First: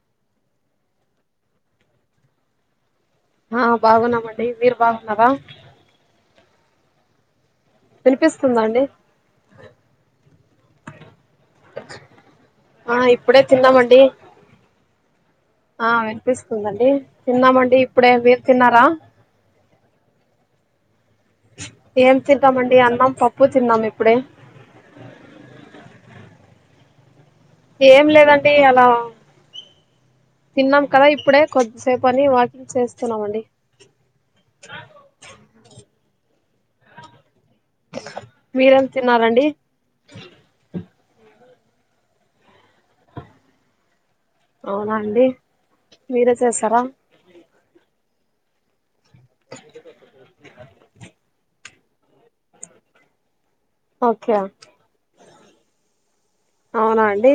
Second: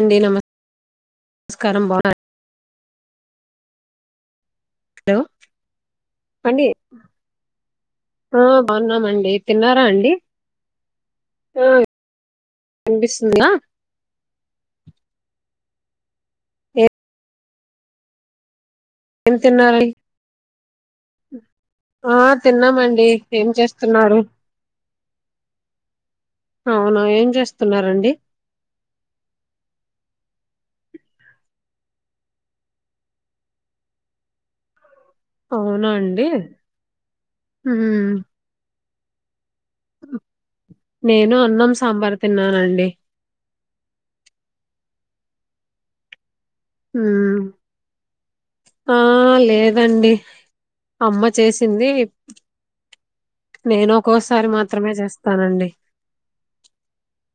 అండి నమస్కారం బాగున్నారా ఆ బాగున్నామండి డి మీరు హలో బాగున్నారా అండి ఆ వినిపిస్తుందా అండి బాగున్నామండి తిన్నారా అండి ఆ ఆ ఇప్పుడే వినిపిస్తుందా తిన్నామండి ఆ వినిపిస్తుందండి తిన్నామండి ఇప్పుడే మీరు తిన్నారా ఏం తిన్నారు ఏం ఆ తింటామండి తిన్నామండి అన్నం పప్పు ఏం తిన్నాం ఇప్పుడే చేస్తున్నారు అవున ఏం చేస్ ఏం లేదండి అలా తిన్నాం కదా ఇప్పుడే కొద్దిసేపు అని వాకింగ్ చేస్తున్నామండి అవునా అండి మ్మ్ మీరేం తిన్నారండి నేన అన్నం సాంబార్ తిన్నానండి అవునా అండి మీరు చేసారా ఉమ్ ఆ లేదండి అమ్మ చేసి ఉన్నిలే నేను ఓకే ఒక్కోసారి మాత్రమే చేస్ తానండి అవునా అండి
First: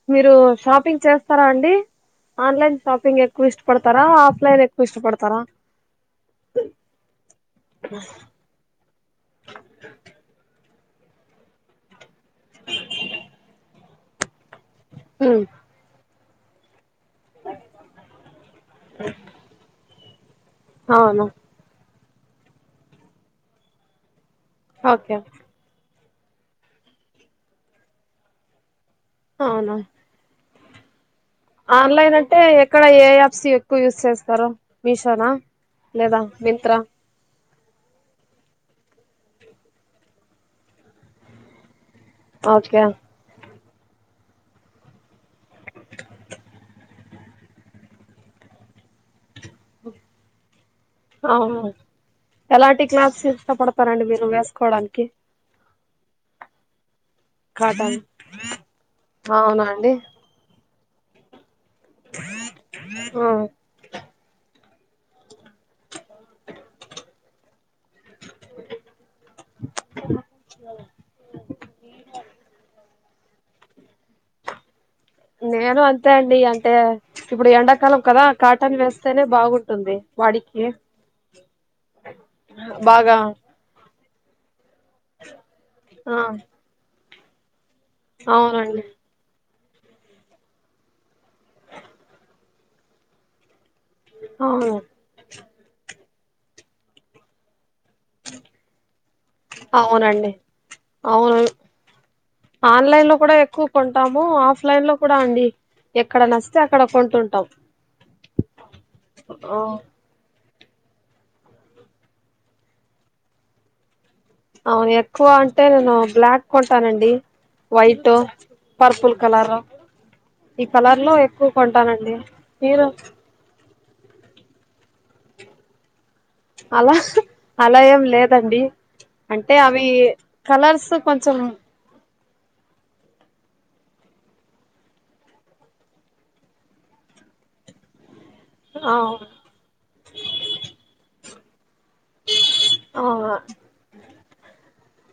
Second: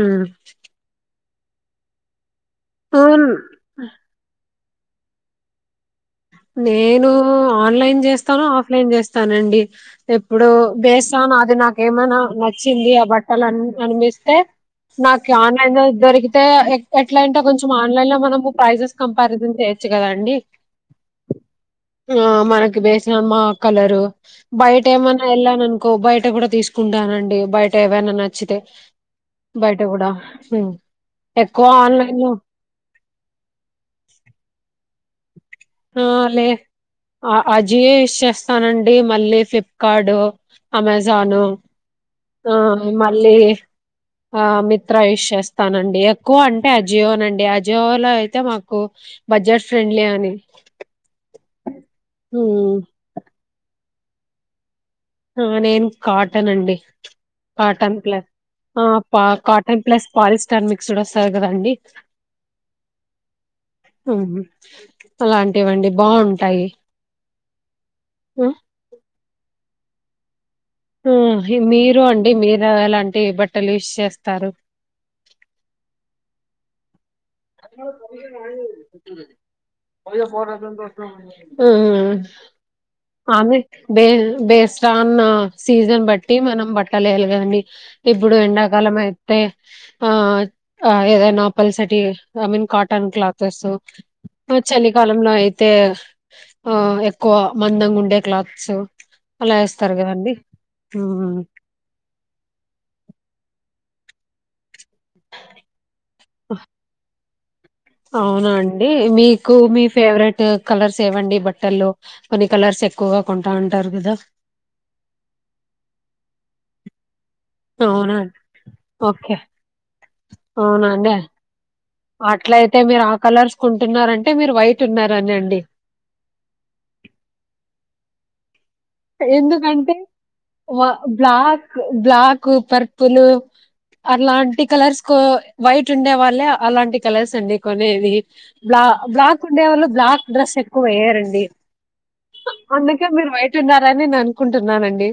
ఉమ్ మీరు షాపింగ్ చే స్తారా అండి ఆన్ లైన్ షాపింగ్ అవును ఎక్కువ ఇష్టపడతారా ఆఫ్ లైన్ ఆ ఇష్టపడతారా నేను ఆన్ లైన్ చేస్తాను ఆఫ్ లైన్ చేస్తానండి ఎప్పుడొ వేసాను అది నాకేమైనా నచ్చింది ఆ బట్టలన్నీ మనమిస్తే నాకి ఉమ్, ఆన్ లైన్ దొరుకుదు [unintelligible] ఎట్లా అంటే కొంచెం ఆన్ లైన్ లో మనము ప్రైజెస్ కంపారిజన్ చేయ వచ్చు కదా అండి అవును ఆ మనకి వేసమ్మా కలరు బయట ఓకే ఏమన్నా ఎల్లా నన్కో బయట బయట కూడా తీసుకుంటానండి బయట ఏవైనా నచ్చితే బయట కూడా ఎక్కువ ఆన్ లైన్ ఆన్లైన్ లో అంటే ఎక్కడ ఏ యాప్స్ ఎక్కువ యూజ్ చేస్తారు మీషో లేదా మిత్ర అజి యూస్ చేస్తానండి మళ్ళీ ఫ్లిప్కార్డు అమెజాను ఆ ఓకే మళ్ళీ ఆ మిత్ర యూష్ చేస్తానండి ఎక్కువ అంటే అజియోనండి అజియోలో అయితే మాకు బడ్జెట్ ఫ్రెండ్లీ అని అవును హ్మ్. ఎలాంటి క్లాత్స్ ఇష్టపడతారండి మీరు వేసుకోవడానికి హు నేను కాటన్ అండి కాటన్ ప్లస్ అవునా కాటన్ అండి ప్లస్ పాలిస్టర్ మీ చూడసరు కదండి ఆ అలాంటివండి బాగుంటాయి ఉ హి మీరు అండి మీరు అలాంటి బట్టలు యూస్ చేస్తారు నేను అంతే అండి అంటే ఇప్పుడు ఎండాకాలం కదా కాటన్ వేస్తేనే బాగుంటుంది వాడికి ఉ ఉ బాగా బే బేస్ రాన్న సీజన్ ఆ బట్టి మనం బట్ కల్లెలలుగా అండి ఇప్పుడు అవునండి ఎండాకాలం అయితే అ ఏద నాపల్సటి ఐ మీన్ కాటన్ క్లాత్స్ అవును చలి కాలంలో అయితే ఆ ఎక్కువ మందంగా ఉండే క్లాత్స్ అలా వేస్తారు కదండి అవునండి ఉ అవును ఆన్లైన్ లో కూడా ఎక్కువ కొంటాము ఆఫ్లైన్ లో కూడా అండి ఎక్కడ నస్తే అక్కడ కొంటుంటాం అవునండి మీకు మీ ఫేవరెట్ కలర్స్ ఏవండి బట్టల్లో కొన్ని కలర్స్ ఎక్కువగా కొంటా ఉంటారు కదా అవును ఎక్కువ అంటే నేను బ్లాక్ కొంటానండి వైటు, అవునా పర్పుల్ ఓకే కలరు ఈ కలర్ లో అవునండి ఎక్కువ కొ అట్లయితే మీరు ఆ కలర్స్ కుంటున్నారంటే మీరు వైట్ ఉన్నారని అండి అలా అలా ఏం లేదండి అంటే అవి ఎందుకంటే కలర్స్ కొంచెం బ్లాక్ బ్లాక్ కు పర్పుల్ అలాంటి కలర్స్ కో వైట్ ఉండే వాళ్ళే అలాంటి కలర్స్ అండి కొనేది బ్లా ఆ బ్లాక్ ఉండేవాళ్ళు బ్లాక్ డ్రెస్ ఎక్కువ వేయారండి అందుకే మీరు ఆ వైట్ ని నేను అనుకుంటున్నానండి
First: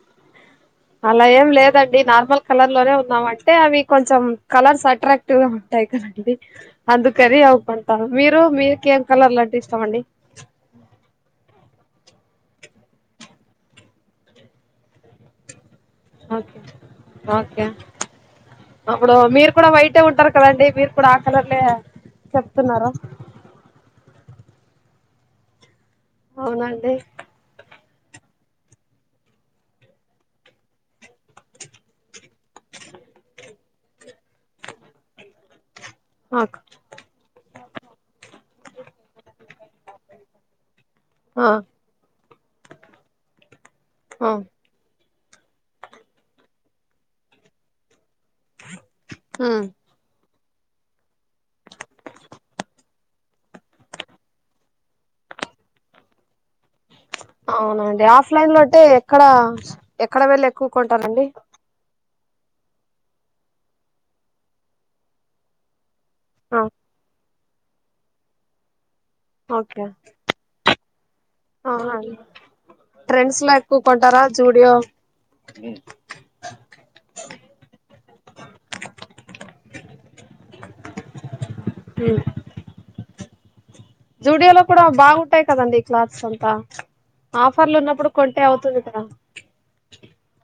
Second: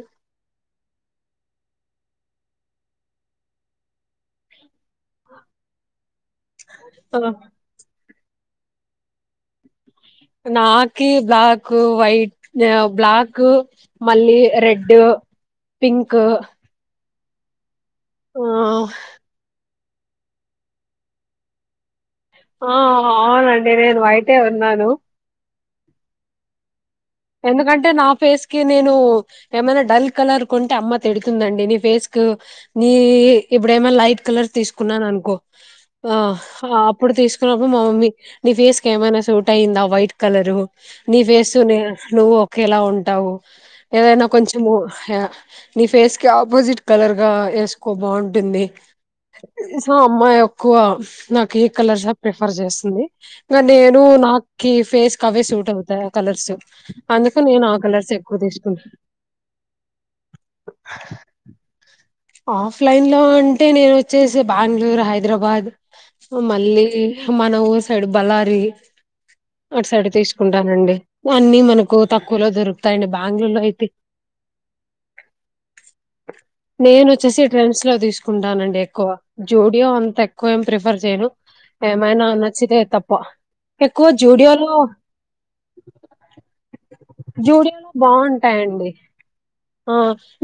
అలా ఏం లేదండి నార్మల్ కలర్ లోనే ఉన్నామ అంటే అవి కొంచెం కలర్స్ అ అక్టివ్ గా ఉంటాయి కద అందు ఆ కర అకుంటా మీ మీరు ముఖం ఏం కలర్ లాంటి ఇస్తామండి నాకి బ్లాక్ వైట్ బ్లాక్ మళ్ళీ రెడ్ పింక్ ఓకే ఓకే ఆ అప్పుడు మీరు కూడా వైట్ అతే ఉంటారు కదండి మీరు కూడా ఆ కలర్లే ఆ చెప్తున్నారు అవునండి నేను విట్ అదేవన్నాను అవునండి ఎందుకంటే నా ఫేస్ కి నేను ఏమైనా డల్ కలర్ కొంటే అమ్మ తిడుతుందండి నీ ఫేస్ కి నీ ఇప్పుడు ఏమైనా లైట్ కలర్ తీసుకున్నానను అనుకో ఆ ఓకే అప్పుడు తీసుకున్న మా మమ్మీ నీ ఫేస్ క ఏమైనా సూట్ అయ్యిందా వైట్ కలరు నీ ఆ వేసు న నువ్వు ఒకేలా ఉంటావు ఏదైనా ఆ కొంచం నీ ఫేస్ కి ఆపోజిట్ కలర్ గా వేసుకో బాన్ టుంది ఉమ్ సో అమ్మ ఒ ఎక్కువ నాకు ఈ కలర్స్ ప్రిఫర్ చేస్తుంది ఇ నేను నాకి ఫేస్ క అవే సూట్ అవుతాయి ఆ కలర్స్ అందుకు నేను ఆ అవునండి కలర్స్ ఎక్కువ ఆఫ్లైన్ లో అంటే తీసుకుంటా ఎక్కడ ఎక్కడ వెళ్ళి ఎక్కువకుంటారండి ఆఫ్లైన్ లో అంటే నేను వచ్చేసి బెంగళూరు హైదరాబాద్ ఆ మళ్ళీ మాన ఊరు సైడ్ బల్లారి ఓకే అటు సైడ్ తీసుకుంటానండి అన్ని మనకు అవునండి తక్కువలో దొరుకుతాయిండి ట్రెండ్స్ లో బెంగళూరులో ఎక్కువ అయితే కొంటారా జూడియో నేను వచ్చేసి ట్రెండ్స్ లో తీసుకుంటానండి ఎక్కువ జోడియో అంత ఎక్కువ ఏం ప్రిఫర్ చేయను ఏమైనా నచ్చితే తప్ ప్ప ఎక్కువ జూడియోలో, కూడా బాగుంటాయి కదండి క్లాత్స్ అంతా ఆఫర్లు జూడియోలో ఉన్నప్పుడు కొంటే అవుతుంది బాగుంటాయండి, కదా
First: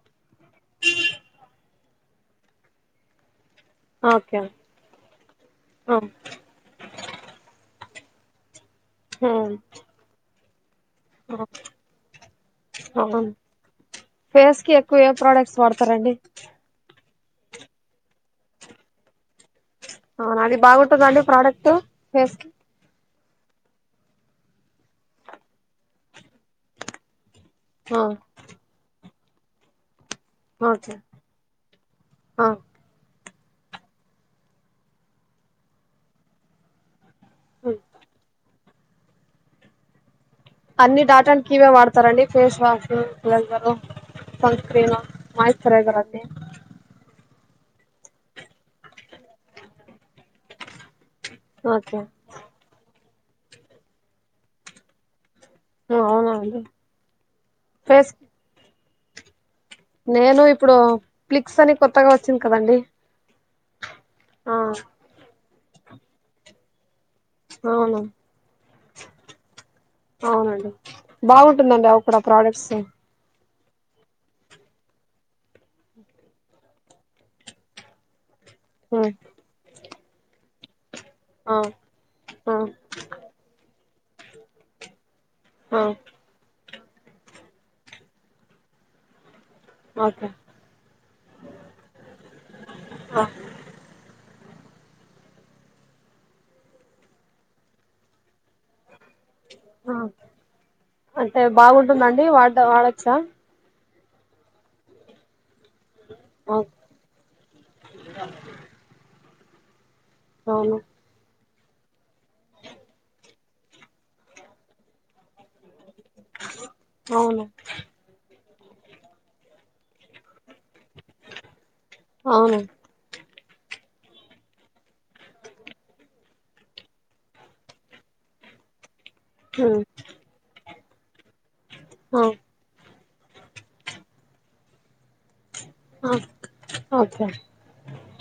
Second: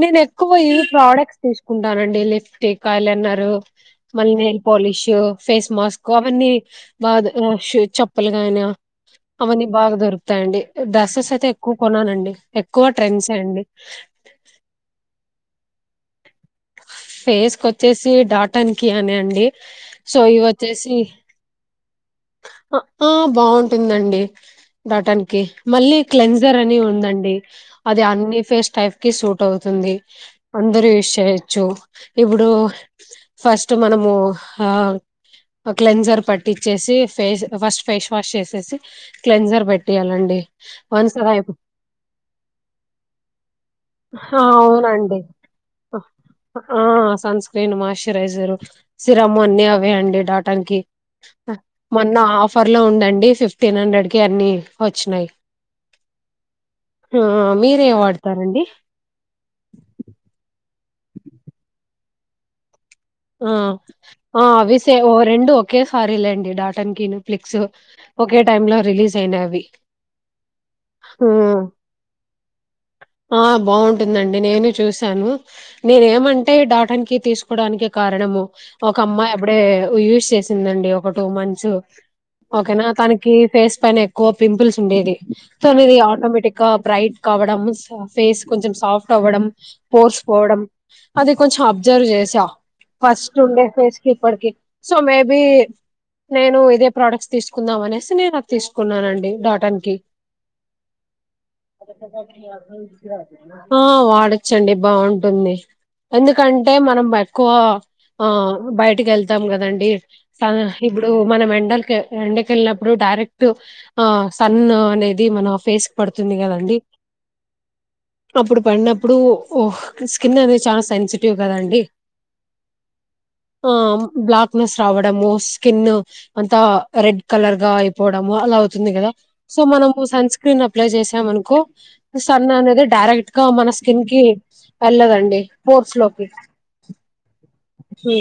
నేను ఎక్కువ ఈ ప్రోడక్ట్ తీసుకుంటానండి లిప్స్టిక్ ఐలేనేరు మళ్ళీ okay nail polish face mask అవన్నీ బాగా [unintelligible] చెప్పలుగానా అవన్నీ బాగా దొరుకు తండి డ్రసెస్ అయితే ఎక్కువ కొన్నానండి ఎక్కువ ట్రెండ్స్ అండి స్తారండి ఫేస్ క వచ్చేసి డాటానికి అని అండి సో అవునా ఇవి అది వచ్చేసి బాగుంటంద అండి ప్రోడక్ట్ ఫేస్ ఆ ఆ బాగుంటుందండి దాటానికి మళ్ళీ క్లెన్జర్ అని ఉందండి అది ఆ, అన్ని ఫేస్ టైప్ కి సూట్ అవుతుంది అందరు ఓకే విషయ హచ్చు ఆ, ఇప్పుడు ఫస్ట్ మనము ఆ క్లెన్జర్ పట్టిచ్చేసి ఫేస్ ఉమ్. ఫస్ట్ ఫేస్ వాష్ చేసేసి క్లెన్జర్ పెట్టేయాలండి అన్ని దాటనికినికి ఇవే వాడతారండి ఫేస్ వాష్లైజర్ ఆ సన్ స్క్రీన్ అవునండి మాయిశ్చరైజర్ అన్ని ఆ సన్ స్క్రీన్ మాశ్చరైజరు సిరమ్ అన్ని అవే అండి డాటన్కి ఓకే మొన్న ఆఫర్ లో ఉందం అడి ఫిఫ్టీన్ హండ్రెడ్ కి అన్ని వచ్చినయి ఆ, అవునా అండి ఆ మీరేం ఫేస్ వాడతారండి నేను ఇప్ ఇప్పుడు ఫ్లిక్స్ అని కొత్తగా వచ్చింది కదండి ఉం ఆ అ విసే ఓ రెండు ఒకేసారి లేండి డాటన్కిను ఫ్లిక్స్ అవును ఒకే టైం లో రిలీజ్ అయినవి అవునండి బాగుంటుందండి అవి కూడా ప్రోడక్ట్స్ ఆ బాగుంటుందండి నేను చూసాను నేను ఏమంటే డాటన్కి తీసుకోవడానికి కారణము ఒక అమ్మా అపుడే యూజ్ చేసిందండి ఒక టూ ఆ మంత్స్ ఆ ఓకేనా తనకి ఫేస్ పైన ఎక్కువ పింపుల్స్ ఉండేది ఆ తమిది ఆటోమేటిక్ కా బ్రైట్ కావడం సా ఫేస్ కొంచెం సాఫ్ట్ అవ్వడం ఓకే పోర్సుపోవడం అది కొంచెం అబ్జర్వ్ చేసా ఆ ఫస్ట్ ఉండే ఫేస్ కి ఇప్పటికి సో మేబి నేను ఇదే ప్రోడక్ట్స్ తీసుకుందాం అనేసి నేను వచ్చేసిన కున్నానండి డాటన్ కి ఆ అంటే బాగుంటుందండి వాడ వాడొచ్చా ఆ వాడచ్చు అండి బాగుంటుంది అవును ఎందుకంటే మనం బట్ ఓ ఆ బయటికి వెళ్తాం కదండి సదాన అవును ఇప్పుడు మనం అం డల్ కె ఎండకెళ్ళినప్పుడు డైరెక్ట్ ఆ సన్ అనేది మన ఫేస్ కి పడుతుంది కదండి అవును అప్పుడు పడినప్పుడు స్కిన్ అనేది చాలా సెన్సిటివ్ కదండీ అవును ఆ బ్లాక్ నెస్ రావడము స్కిన్ అంతా రెడ్ కలర్ గా అయిపోవడము అలా అవుతుంది కదా సో ఉమ్, మనము సన్ స్క్రీన్ అప్లై చేసామనుకో ఆ సన్ అనేది డైరెక్ట్ గా మన స్కిన్ కి పలులేదు అండి ఆ ఓకే హు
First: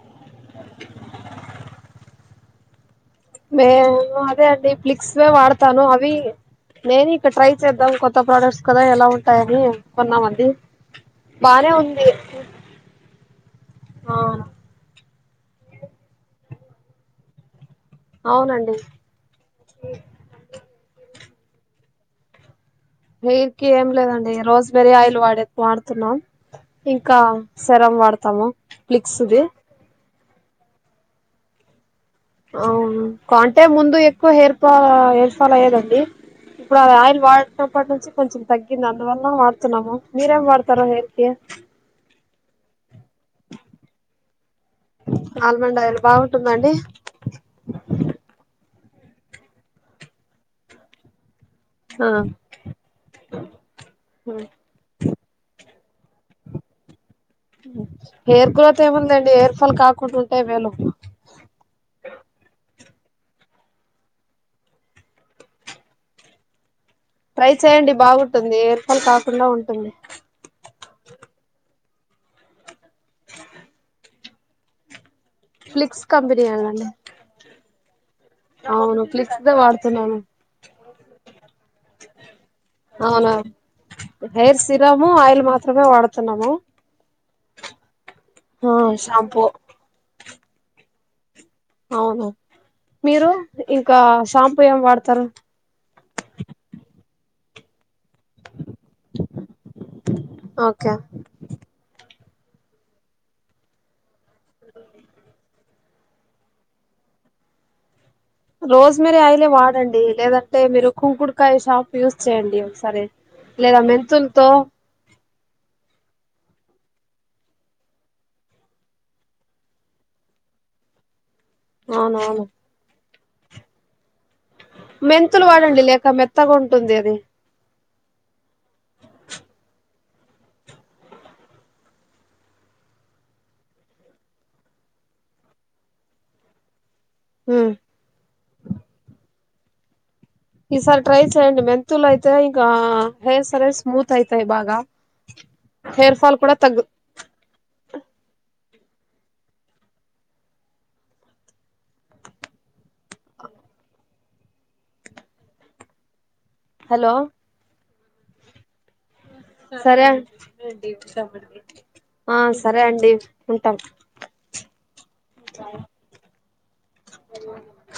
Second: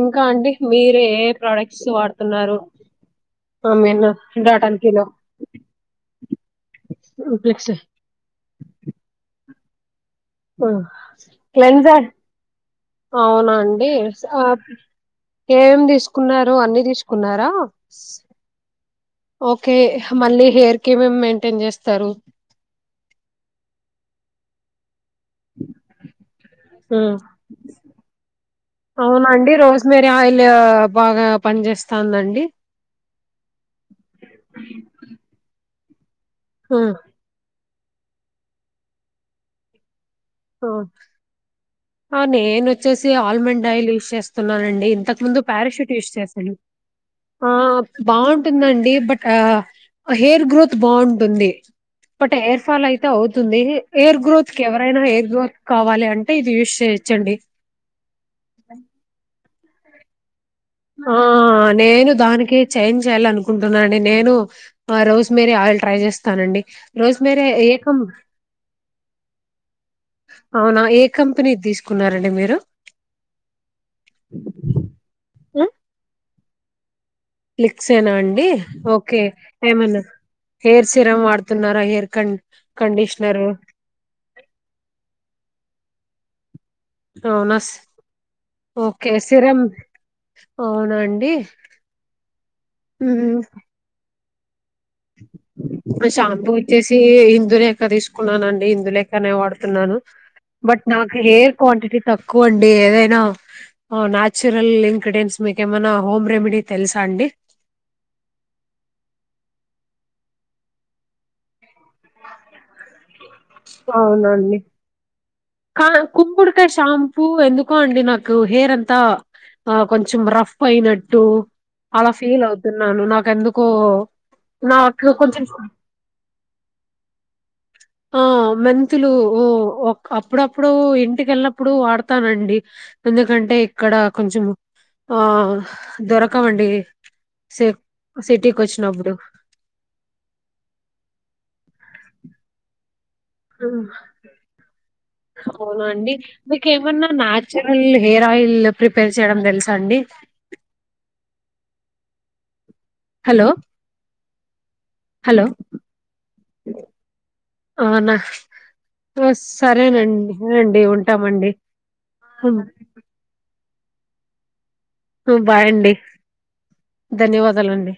ఇంకా అంటే మీరే ఏ ప్రొడక్ట్స్ వాడుతున్నారు మే ఐ మీన్ అదే అండి డాటన్ కిలో ప్లిక్స్ వే వాడతాను అవి నేను ఇక ట్రై ఫ్లిక్స్ చేద్దాం కొత్త ప్రోడక్ట్స్ కదా ఎలా ఉంటాయని కొన్నమండి బానే ఉంది అవునన్ ఆ డీర్స్ అప్ ఏమేం తీసుకున్నారు అన్ని తీసుకున్నారా అవునండి ఓకే హ మళ్ళీ హెయిర్ కి ఏమ్ మెయింటైన్ చేస్తారు వీర్కి ఏం లేదండి రోస్మేరీ ఆయిల్ వాడే వాడుతున్నాం. హ్మ్. ఇంకా సేరమ్ వాడతాము అవునా ప్లిక్స్ది అండి రోస్మేరీ ఆయిల్ బాగా పని చేేస్ అవును కొంటె ముందు ఎక్కువ హేర్ ఫాల్, హయిర్ ఫాల్ అయ్యేదండ్ ఏ హ్మ్ ఇప్పుడద్ ఆయిల్ వాడ్ న్నప్పటి నుంచి కొంచెం తగ్గింది. అందువల్ల వాడుతున్నాము. మీరెం వాడతారూ హెయిర్కి నేను చేసి ఆల్మండ్ ఆయిల్ యూస్ చేస్తున్నానండి. ఇంతకు ముందు ఆల్మండ్ పారాషూట్ ఆయిల్ యూస్ చేశాను, బాగుంటుందండి ఆ బావుంటుందండ్ బట్ ఆ హెయిర్ గ్రోత్ బావుంటుంది. ఆ బట్ హెయిర్ ఫాల్ అయితే అవుతుంది. హెయిర్ గ్రోత్ కి ఎవరైనా హెయిర్ గ్రోత్ కావాలి అంటే ఇది యూస్ చేయచ్చండి. హెయిర్ గ్రోత్ ఏముందండి హెయిర్ ఫాల్ కాకుండుంట్ ఆ నేను దానికి చేంజ్ చేయాల అనుకుంటున్నానండి. నేను ఆ రోజ్మేరీ ఆయిల్ ట్రై చేస్తానండి. రోస్మేరీ ట్రై ఏ చేయండి కం బాగుంటుంది. ఎయిర్పాల్ కాక్ కుళ్ళ ఉంటుంది. అవునా ఏ కంపెనీద్ తీసుకున్నారండి. మీరు ఆ ఫ్లిక్స్ కంపెన్ చేయాలండీ ఫ్లిక్సేనా అండ్ డి ఓకే ఏమన్నా వాడుతున్నాను హెయిర్ సిరమ్ వాడుతున్నారా? హెయిర్ కన్ అవునా కండిష్నరూ. తున్నాము అవునాస్ ఓకే షాంపూ సిరమ్ అవునండి అవును మీరు ఇంకా షాంపూ ఏం వాడతారు మా షాంపూ వచ్చేసి హిందులేక తీస్ కున్ననండి ఇందులేకనే వాడుతున్నాను. బట్ ఓకే నాకు హెయిర్ క్వంటిటీ తక్ కోండి ఏదైనా ఆ నా చురల్ ఇంక్రీడెంట్స్ మీకేమన్నా. హోమ్ రెమెడీ తెలుసా అండి. రోస్ మేరి ఆయిలే వాడండి లేదంటే మీరు కుంకుడుకాయ షాప్ యూస్ చేయండి ఒకసారి లేదా మెంతుల్తో ఆ కుంకుడి కాయి షాంపూ ఎందుకో అండి నాకు హెయిర్ అంతా కొంచెం రఫ్ అయినట్టు అలా ఫీల్ అవునవును అవుతున్నాను నాకెందుకో నాకు కొంచెం మెంతులు వాడండి లేక మెత్తగా ఉంటుంది అది ఆ మెంతులు ఊ ఒ అప్పుడప్పుడు ఇంటికెళ్ళినప్పుడు వాడతానండి ఎందుకంటే ఇక్కడ కొంచెం ఆ దొరకవండి సి సిటీకొచ్చినప్పుడు ఈసారి ట్రై చేయండి మెంతులయితే ఇంకా హెయిర్స్ అనేవి మ్మ్ స్మూత్ అయితాయి బాగా అవునా అండి హెయిర్ ఫాల్ కూడా తగ్గు మీకేమన్నా న్యాచురల్ హెయిర్ ఆయిల్ ప్రిపేర్ చేయడం తెలుసా అండి హలో హలో హలో అవునా సరే సరేనండినండి ఉంటామండి ఆ సరే అండి ఉంటాం బాయ్ అండి ధన్యవాదాలండి